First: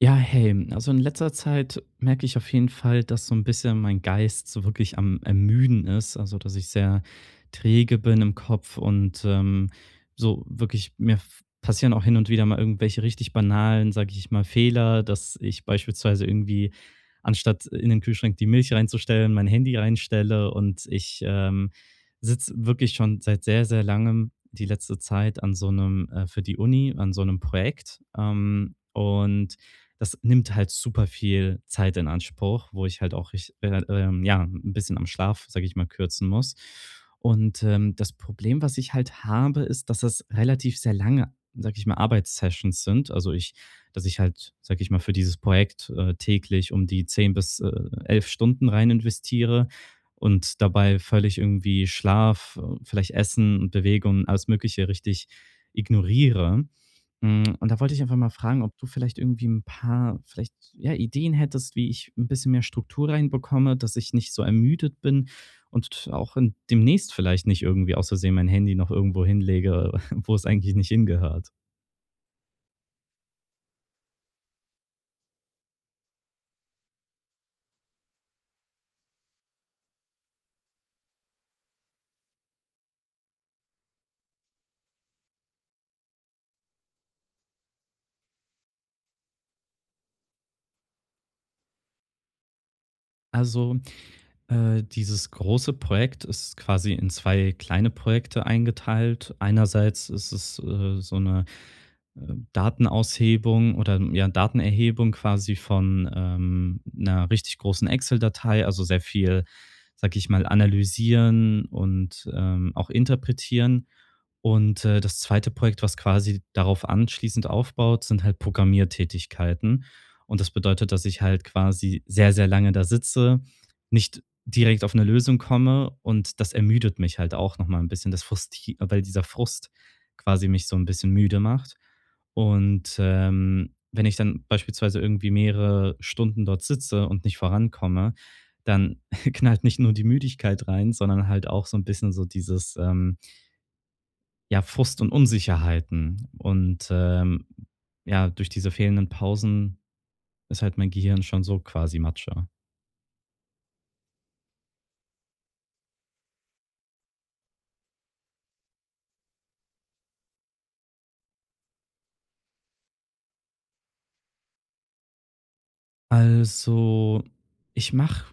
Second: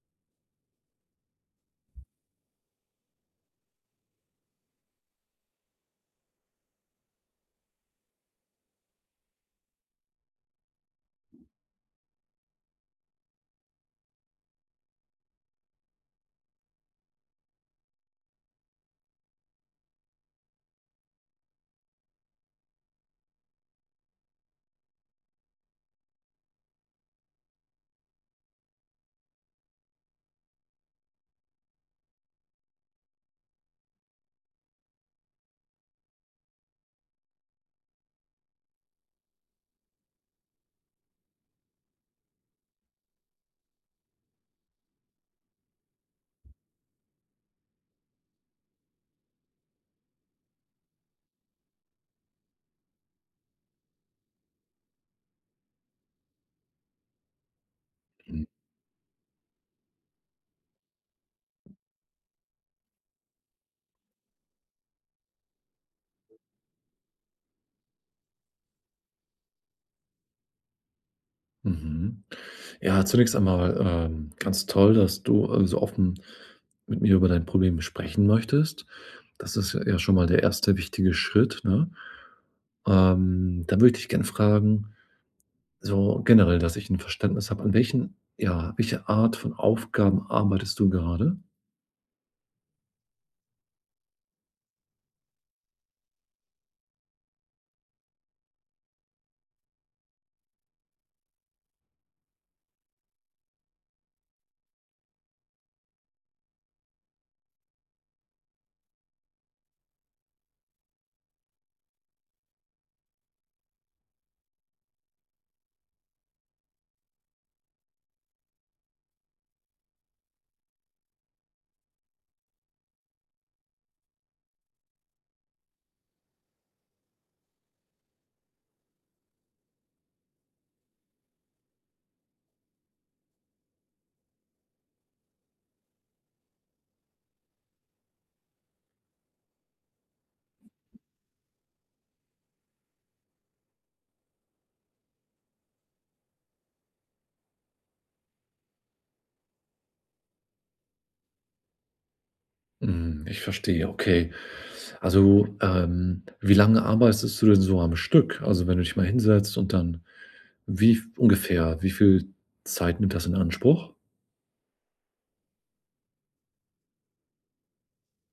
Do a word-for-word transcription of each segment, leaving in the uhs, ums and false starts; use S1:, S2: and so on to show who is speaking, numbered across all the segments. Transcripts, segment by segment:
S1: Ja, hey, also in letzter Zeit merke ich auf jeden Fall, dass so ein bisschen mein Geist so wirklich am Ermüden ist, also, dass ich sehr träge bin im Kopf und, ähm, so wirklich mir f passieren auch hin und wieder mal irgendwelche richtig banalen, sage ich mal, Fehler, dass ich beispielsweise irgendwie anstatt in den Kühlschrank die Milch reinzustellen, mein Handy reinstelle und ich, ähm, sitze wirklich schon seit sehr, sehr langem die letzte Zeit an so einem äh für die Uni, an so einem Projekt, ähm, und das nimmt halt super viel Zeit in Anspruch, wo ich halt auch rich äh, ähm, ja, ein bisschen am Schlaf, sage ich mal, kürzen muss. Und, ähm, das Problem, was ich halt habe, ist, dass das relativ sehr lange, sage ich mal, Arbeitssessions sind. Also, ich dass ich halt, sage ich mal, für dieses Projekt, äh, täglich um die zehn bis, äh, elf Stunden rein investiere und dabei völlig irgendwie Schlaf, äh, vielleicht Essen und Bewegung, alles Mögliche richtig ignoriere. Hm, und da wollte ich einfach mal
S2: Mhm.
S1: fragen, ob du vielleicht irgendwie ein paar vielleicht, ja, Ideen hättest, wie ich ein bisschen mehr Struktur reinbekomme, dass ich nicht so ermüdet bin und auch in demnächst vielleicht nicht irgendwie aus Versehen mein Handy noch irgendwo hinlege, wo es eigentlich nicht hingehört.
S2: Mhm. Ja, zunächst einmal, ähm, ganz toll, dass du, äh, so offen mit mir über dein Problem sprechen möchtest. Das ist ja schon mal der erste wichtige Schritt, ne? Ähm, da würde ich dich gern fragen, so generell, dass ich ein Verständnis habe, an welchen ja, welche Art von Aufgaben arbeitest du gerade?
S1: Also, äh, dieses große Projekt ist quasi in zwei kleine Projekte eingeteilt. Einerseits ist es, äh, so eine äh, Datenaushebung oder ja, Datenerhebung quasi von, ähm, 'ner richtig großen Excel-Datei, also sehr viel, sag ich mal, analysieren und, ähm, auch interpretieren. Und, äh, das zweite Projekt, was quasi darauf anschließend aufbaut, sind halt Programmiertätigkeiten. Und das bedeutet, dass ich halt quasi sehr, sehr lange da sitze, nicht direkt auf eine Lösung komme und das ermüdet mich halt auch noch mal 'n bisschen. Das Frust, weil dieser Frust quasi mich so ein bisschen müde macht. Und, ähm, wenn ich dann beispielsweise irgendwie mehrere Stunden dort sitze und nicht vorankomme, dann knallt nicht nur die Müdigkeit rein, sondern halt auch so ein bisschen so dieses, ähm, ja, Frust und Unsicherheiten. Und, ähm, ja, durch diese fehlenden Pausen ist halt mein Gehirn schon so quasi Matsche.
S2: Mhm, ich verstehe, okay. Also, ähm, wie lange arbeitest du denn so am Stück? Also, wenn du dich mal hinsetzt und dann wie f ungefähr, wie viel Zeit nimmt das in Anspruch?
S1: Also, ich mache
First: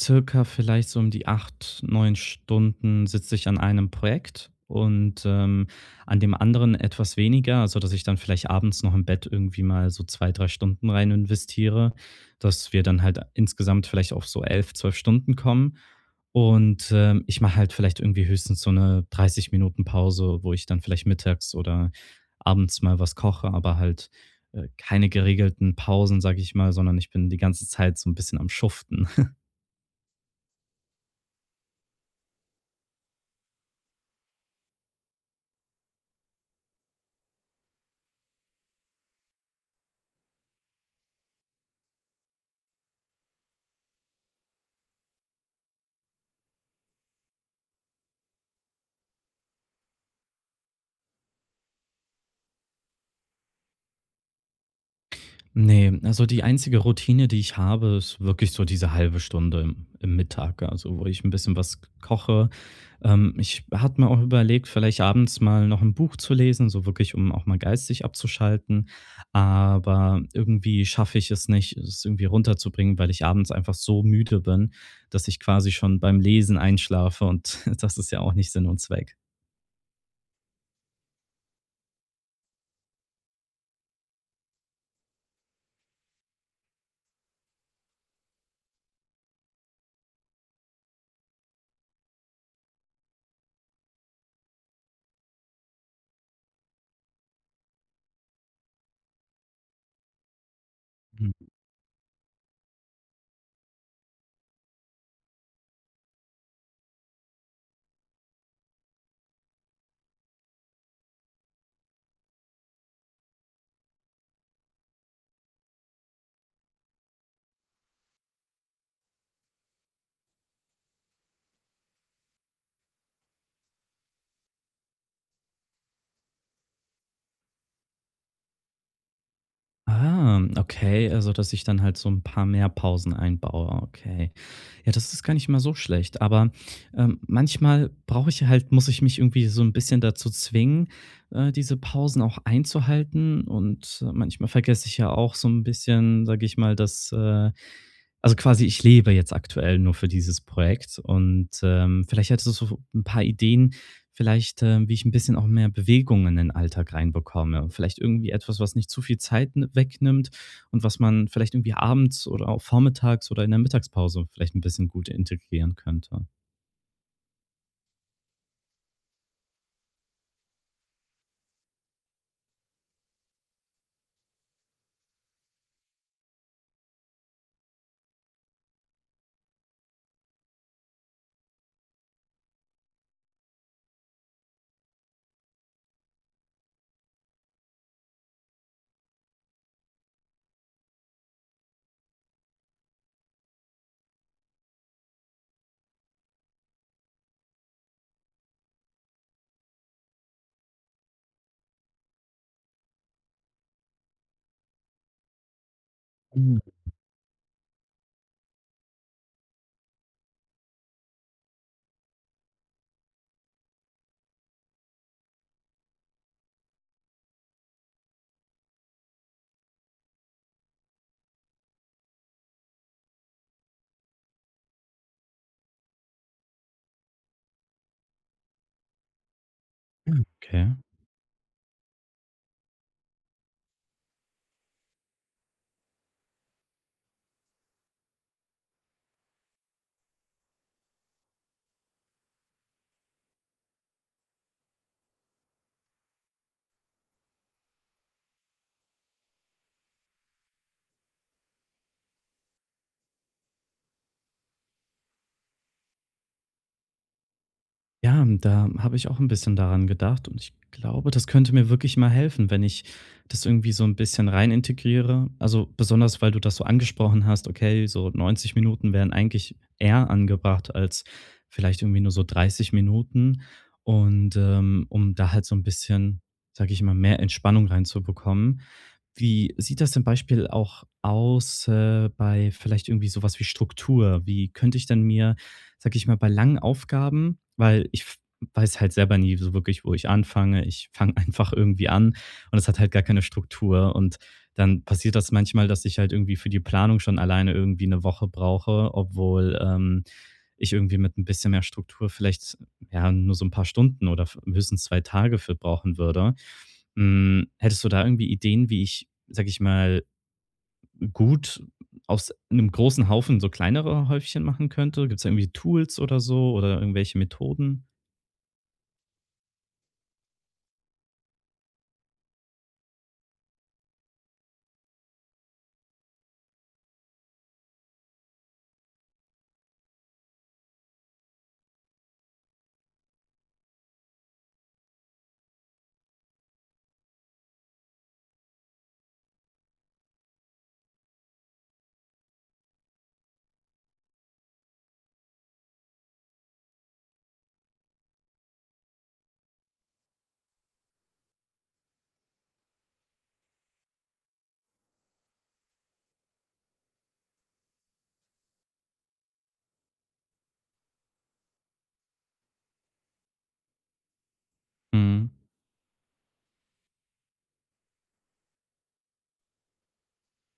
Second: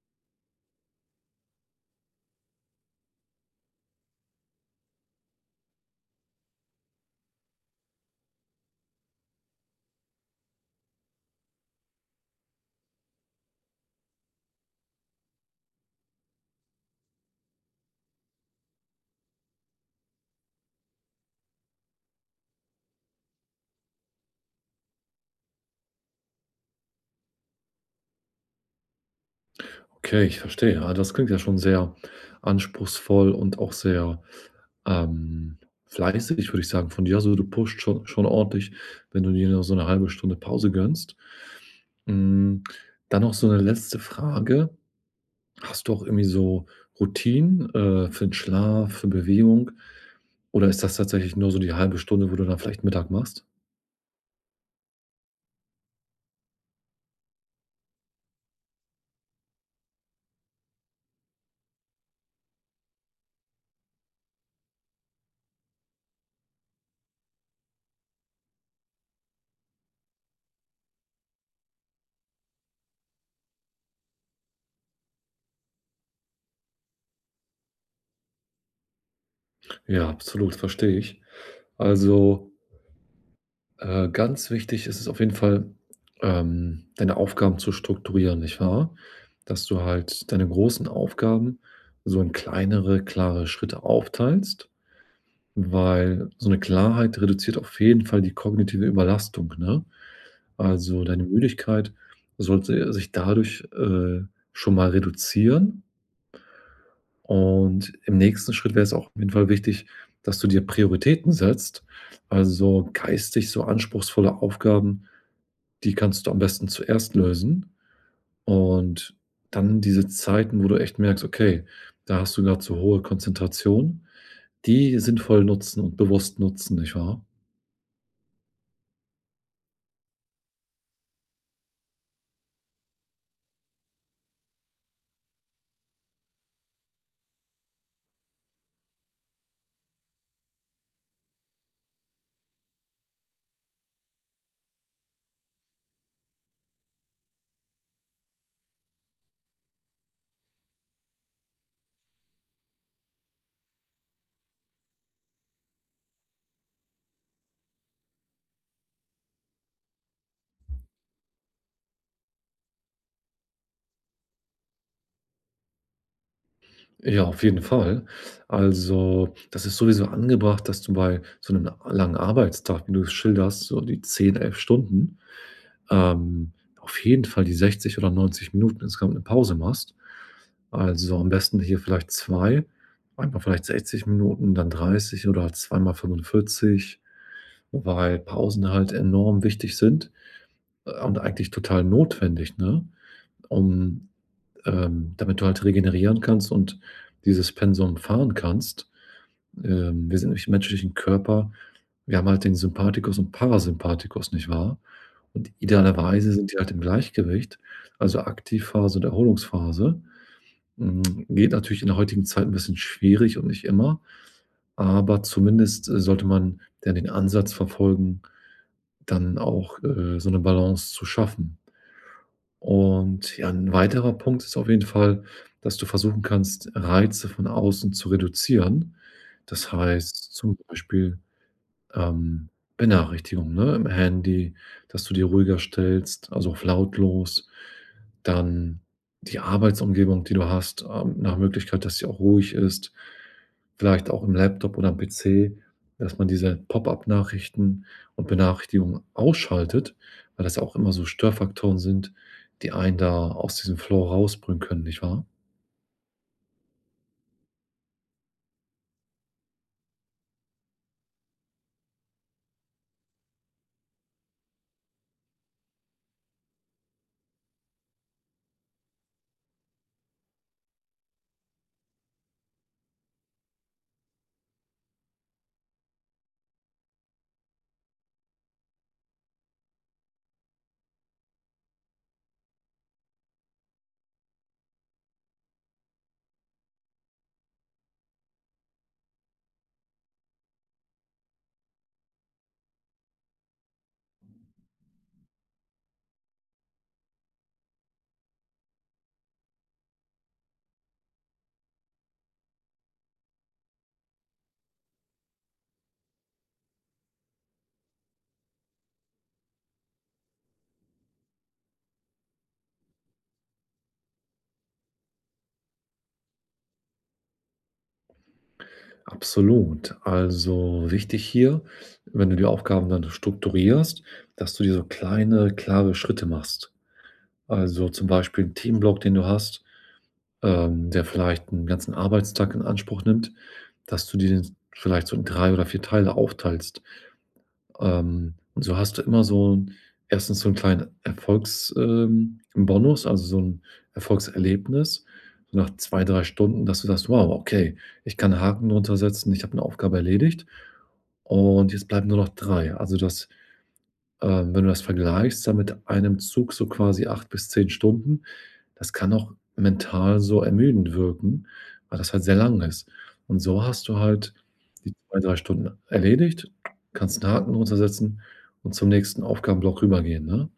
S1: circa vielleicht so um die acht neun Stunden sitze ich an einem Projekt und, ähm, an dem anderen etwas weniger, also dass ich dann vielleicht abends noch im Bett irgendwie mal so zwei drei Stunden rein investiere, dass wir dann halt insgesamt vielleicht auf so elf zwölf Stunden kommen. Und, ähm, ich mache halt vielleicht irgendwie höchstens so eine dreißig Minuten Pause, wo ich dann vielleicht mittags oder abends mal was koche, aber halt, äh, keine geregelten Pausen, sage ich mal, sondern ich bin die ganze Zeit so ein bisschen am Schuften.
S2: Okay, ich verstehe. Ah, das klingt ja schon sehr anspruchsvoll und auch sehr, ähm, fleißig, würde ich sagen, von dir. Also, du pusht schon schon ordentlich, wenn du dir nur so eine halbe Stunde Pause gönnst. Hm, dann noch so eine letzte Frage. Hast du auch irgendwie so Routinen, äh, für den Schlaf, für Bewegung? Oder ist das tatsächlich nur so die halbe Stunde, wo du dann vielleicht Mittag machst?
S1: Nee, also die einzige Routine, die ich habe, ist wirklich so diese halbe Stunde im im Mittag, also wo ich ein bisschen was koche. Ähm, ich hatte mir auch überlegt, vielleicht abends mal noch ein Buch zu lesen, so wirklich, um auch mal geistig abzuschalten. Aber irgendwie schaffe ich es nicht, es irgendwie runterzubringen, weil ich abends einfach so müde bin, dass ich quasi schon beim Lesen einschlafe und das ist ja auch nicht Sinn und Zweck.
S2: Ja, absolut, verstehe ich. Also, äh, ganz wichtig ist es auf jeden Fall, ähm, deine Aufgaben zu strukturieren, nicht wahr? Dass du halt deine großen Aufgaben so in kleinere, klare Schritte aufteilst, weil so eine Klarheit reduziert auf jeden Fall die kognitive Überlastung, ne? Also, deine
S1: Hm.
S2: Müdigkeit sollte sich dadurch, äh, schon mal reduzieren und im nächsten Schritt wäre es auch auf jeden Fall wichtig, dass du dir Prioritäten setzt. Also, geistig so anspruchsvolle Aufgaben, die kannst du am besten zuerst lösen und dann diese Zeiten, wo du echt merkst: „Okay, da hast du gerade so hohe Konzentration“, die sinnvoll nutzen und bewusst nutzen, nicht wahr?
S1: Ah, okay, also dass ich dann halt so ein paar mehr Pausen einbaue, okay. Ja, das ist gar nicht mal so schlecht, aber, ähm, manchmal brauche ich halt muss ich mich irgendwie so ein bisschen dazu zwingen, äh, diese Pausen auch einzuhalten und äh, manchmal vergesse ich ja auch so ein bisschen, sage ich mal, dass, äh, also quasi, ich lebe jetzt aktuell nur für dieses Projekt und, ähm, vielleicht hättest du so ein paar Ideen, vielleicht, ähm, wie ich ein bisschen auch mehr Bewegung in den Alltag reinbekomme. Vielleicht irgendwie etwas, was nicht zu viel Zeit n wegnimmt und was man vielleicht irgendwie abends oder auch vormittags oder in der Mittagspause vielleicht ein bisschen gut integrieren könnte.
S2: Ja, auf jeden Fall. Also, das ist sowieso angebracht, dass du bei so einem langen Arbeitstag, wie du es schilderst, so die zehn, elf Stunden, ähm, auf jeden Fall die sechzig oder neunzig Minuten insgesamt eine Pause machst. Also, am besten hier vielleicht zwei, einmal vielleicht sechzig Minuten, dann dreißig oder zweimal fünfundvierzig, weil Pausen halt enorm wichtig sind, äh, und eigentlich total notwendig, ne? Um, ähm damit du halt regenerieren kannst und dieses Pensum fahren kannst. Ähm, wir sind nämlich im menschlichen Körper, wir haben halt den Sympathikus und Parasympathikus, nicht wahr? Und idealerweise sind die
S1: Mhm.
S2: halt im Gleichgewicht, also Aktivphase und Erholungsphase. Hm, geht natürlich in der heutigen Zeit ein bisschen schwierig und nicht immer, aber zumindest, äh, sollte man dann den Ansatz verfolgen, dann auch, äh, so eine Balance zu schaffen. Und ja, 'n weiterer Punkt ist auf jeden Fall, dass du versuchen kannst, Reize von außen zu reduzieren. Das heißt zum
S1: Okay.
S2: Beispiel ähm, Benachrichtigung, ne, im Handy, dass du die ruhiger stellst, also auf lautlos. Dann die Arbeitsumgebung, die du hast, ähm, nach Möglichkeit, dass sie auch ruhig ist. Vielleicht auch im Laptop oder am P C, dass man diese Pop-up-Nachrichten und Benachrichtigungen ausschaltet, weil das ja auch immer so Störfaktoren sind, die einen da aus diesem Flow rausbringen können, nicht wahr?
S1: Ja, ähm, da habe ich auch ein bisschen daran gedacht und ich glaube, das könnte mir wirklich mal helfen, wenn ich das irgendwie so ein bisschen rein integriere. Also, besonders, weil du das so angesprochen hast, okay, so neunzig Minuten wären eigentlich eher angebracht als vielleicht irgendwie nur so dreißig Minuten. Und, ähm, um da halt so ein bisschen, sage ich mal, mehr Entspannung reinzubekommen. Wie sieht das zum Beispiel auch aus, äh, bei vielleicht irgendwie sowas wie Struktur? Wie könnte ich denn mir sag ich mal, bei langen Aufgaben, weil ich f weiß halt selber nie so wirklich, wo ich anfange. Ich fange einfach irgendwie an und es hat halt gar keine Struktur. Und dann passiert das manchmal, dass ich halt irgendwie für die Planung schon alleine irgendwie eine Woche brauche, obwohl, ähm, ich irgendwie mit ein bisschen mehr Struktur vielleicht, ja, nur so ein paar Stunden oder v höchstens zwei Tage für brauchen würde. Hm, hättest du da irgendwie Ideen, wie ich, sag ich mal, gut aus einem großen Haufen so kleinere Häufchen machen könnte? Gibt's da irgendwie Tools oder so oder irgendwelche Methoden?
S2: Absolut. Also wichtig hier, wenn du die Aufgaben dann strukturierst, dass du dir so kleine, klare Schritte machst. Also zum Beispiel 'n Themenblock, den du hast, ähm, der vielleicht einen ganzen Arbeitstag in Anspruch nimmt, dass du dir den vielleicht so in drei oder vier Teile aufteilst. Ähm, und so hast du immer so 'n erstens so 'n kleinen Erfolgs ähm, Bonus, also so 'n Erfolgserlebnis, so nach zwei drei Stunden, dass du sagst: „Wow, okay, ich kann 'n Haken drunter setzen, ich habe 'ne Aufgabe erledigt und jetzt bleiben nur noch drei.“ Also das ähm, wenn du das vergleichst, dann mit einem Zug so quasi acht bis zehn Stunden, das kann auch mental so ermüdend wirken, weil das halt sehr lang ist. Und so hast du halt die zwei,
S1: Mhm.
S2: drei Stunden erledigt, kannst 'n Haken drunter setzen und zum nächsten Aufgabenblock rübergehen, ne?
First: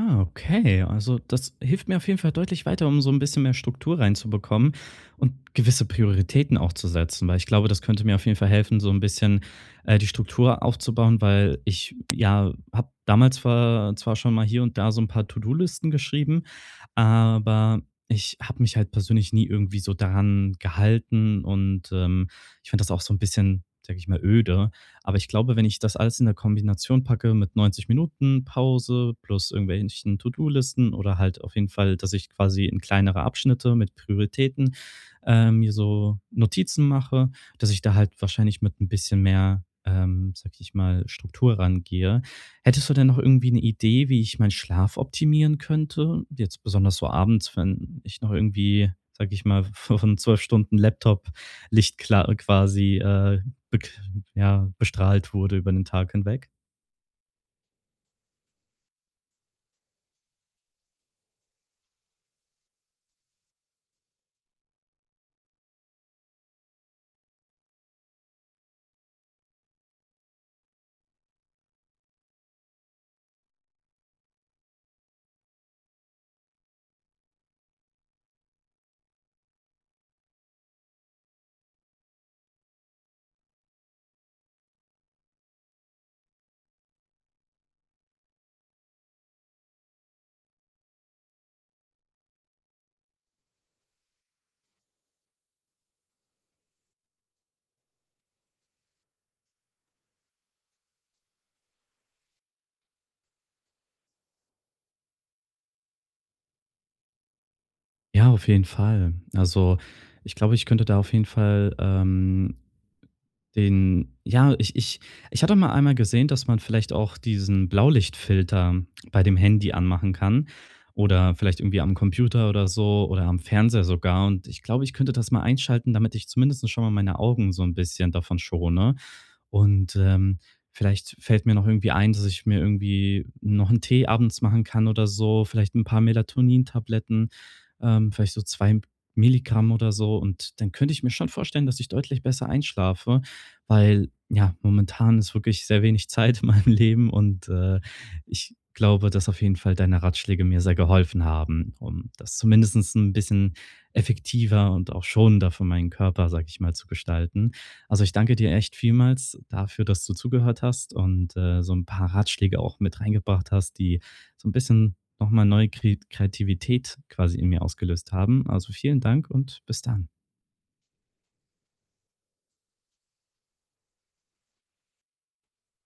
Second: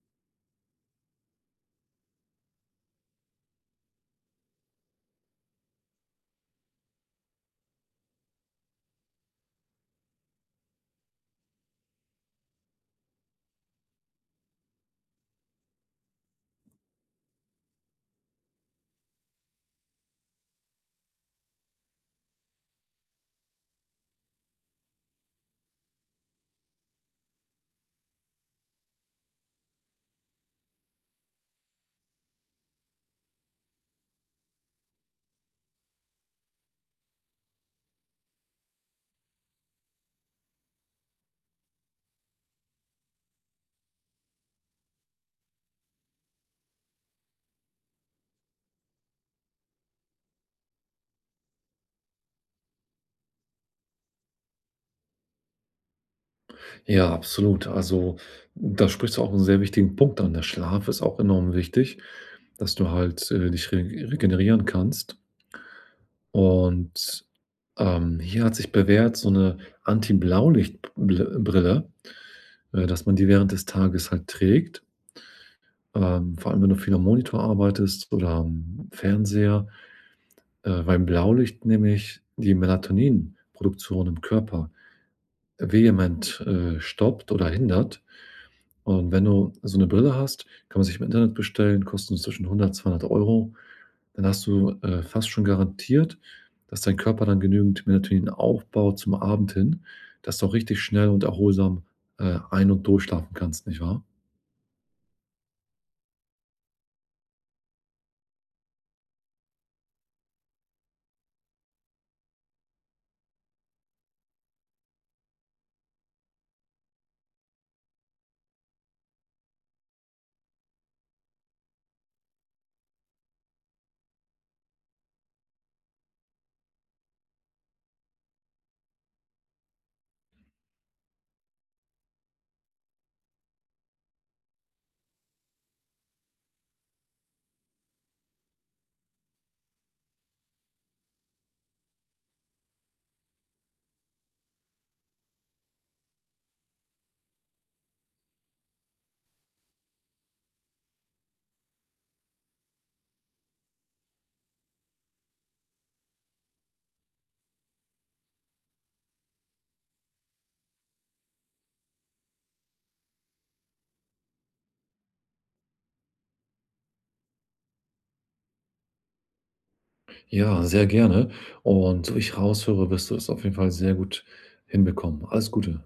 S1: Ah, okay. Also, das hilft mir auf jeden Fall deutlich weiter, um so ein bisschen mehr Struktur reinzubekommen und gewisse Prioritäten auch zu setzen, weil ich glaube, das könnte mir auf jeden Fall helfen, so ein bisschen, äh, die Struktur aufzubauen, weil ich, ja, habe damals zwar zwar schon mal hier und da so ein paar To-do-Listen geschrieben, aber ich habe mich halt persönlich nie irgendwie so daran gehalten und, ähm, ich finde das auch so ein bisschen, sage ich mal, öde. Aber ich glaube, wenn ich das alles in der Kombination packe mit neunzig Minuten Pause plus irgendwelchen To-do-Listen oder halt auf jeden Fall, dass ich quasi in kleinere Abschnitte mit Prioritäten, äh, mir so Notizen mache, dass ich da halt wahrscheinlich mit ein bisschen mehr, ähm, sage ich mal, Struktur rangehe. Hättest du denn noch irgendwie eine Idee, wie ich meinen Schlaf optimieren könnte? Jetzt besonders so abends, wenn ich noch irgendwie, sage ich mal, von zwölf Stunden Laptop-Licht kla quasi, äh, bek ja, bestrahlt wurde über den Tag hinweg?
S2: Ja, absolut. Also, da sprichst du auch 'n sehr wichtigen Punkt an. Der Schlaf ist auch enorm wichtig, dass du halt, äh, dich re regenerieren kannst. Und, ähm, hier hat sich bewährt so 'ne Anti-Blaulicht-Bl Brille, äh, dass man die während des Tages halt trägt. Ähm, vor allem, wenn du viel am Monitor arbeitest oder am Fernseher, äh, weil Blaulicht nämlich die Melatoninproduktion im Körper vehement, äh, stoppt oder hindert. Und wenn du so eine Brille hast, kann man sich im Internet bestellen, kosten so zwischen hundert, zweihundert Euro. Dann hast du, äh, fast schon garantiert, dass dein Körper dann genügend Melatonin aufbaut zum Abend hin, dass du auch richtig schnell und erholsam, äh, ein und durchschlafen kannst, nicht wahr?
S1: Ja, auf jeden Fall. Also, ich glaube, ich könnte da auf jeden Fall, ähm den ja, ich ich ich hatte mal einmal gesehen, dass man vielleicht auch diesen Blaulichtfilter bei dem Handy anmachen kann oder vielleicht irgendwie am Computer oder so oder am Fernseher sogar. Und ich glaube, ich könnte das mal einschalten, damit ich zumindest schon mal meine Augen so ein bisschen davon schone. Und, ähm, vielleicht fällt mir noch irgendwie ein, dass ich mir irgendwie noch einen Tee abends machen kann oder so, vielleicht ein paar Melatonin-Tabletten, ähm, vielleicht so zwei Milligramm oder so. Und dann könnte ich mir schon vorstellen, dass ich deutlich besser einschlafe, weil, ja, momentan ist wirklich sehr wenig Zeit in meinem Leben und, äh, ich glaube, dass auf jeden Fall deine Ratschläge mir sehr geholfen haben, um das zumindestens ein bisschen effektiver und auch schonender für meinen Körper, sage ich mal, zu gestalten. Also, ich danke dir echt vielmals dafür, dass du zugehört hast und, äh, so ein paar Ratschläge auch mit reingebracht hast, die so ein bisschen nochmal neue Kre Kreativität quasi in mir ausgelöst haben. Also, vielen Dank und bis dann.
S2: Ja, sehr gerne. Und so ich raushöre, wirst du es auf jeden Fall sehr gut hinbekommen. Alles Gute.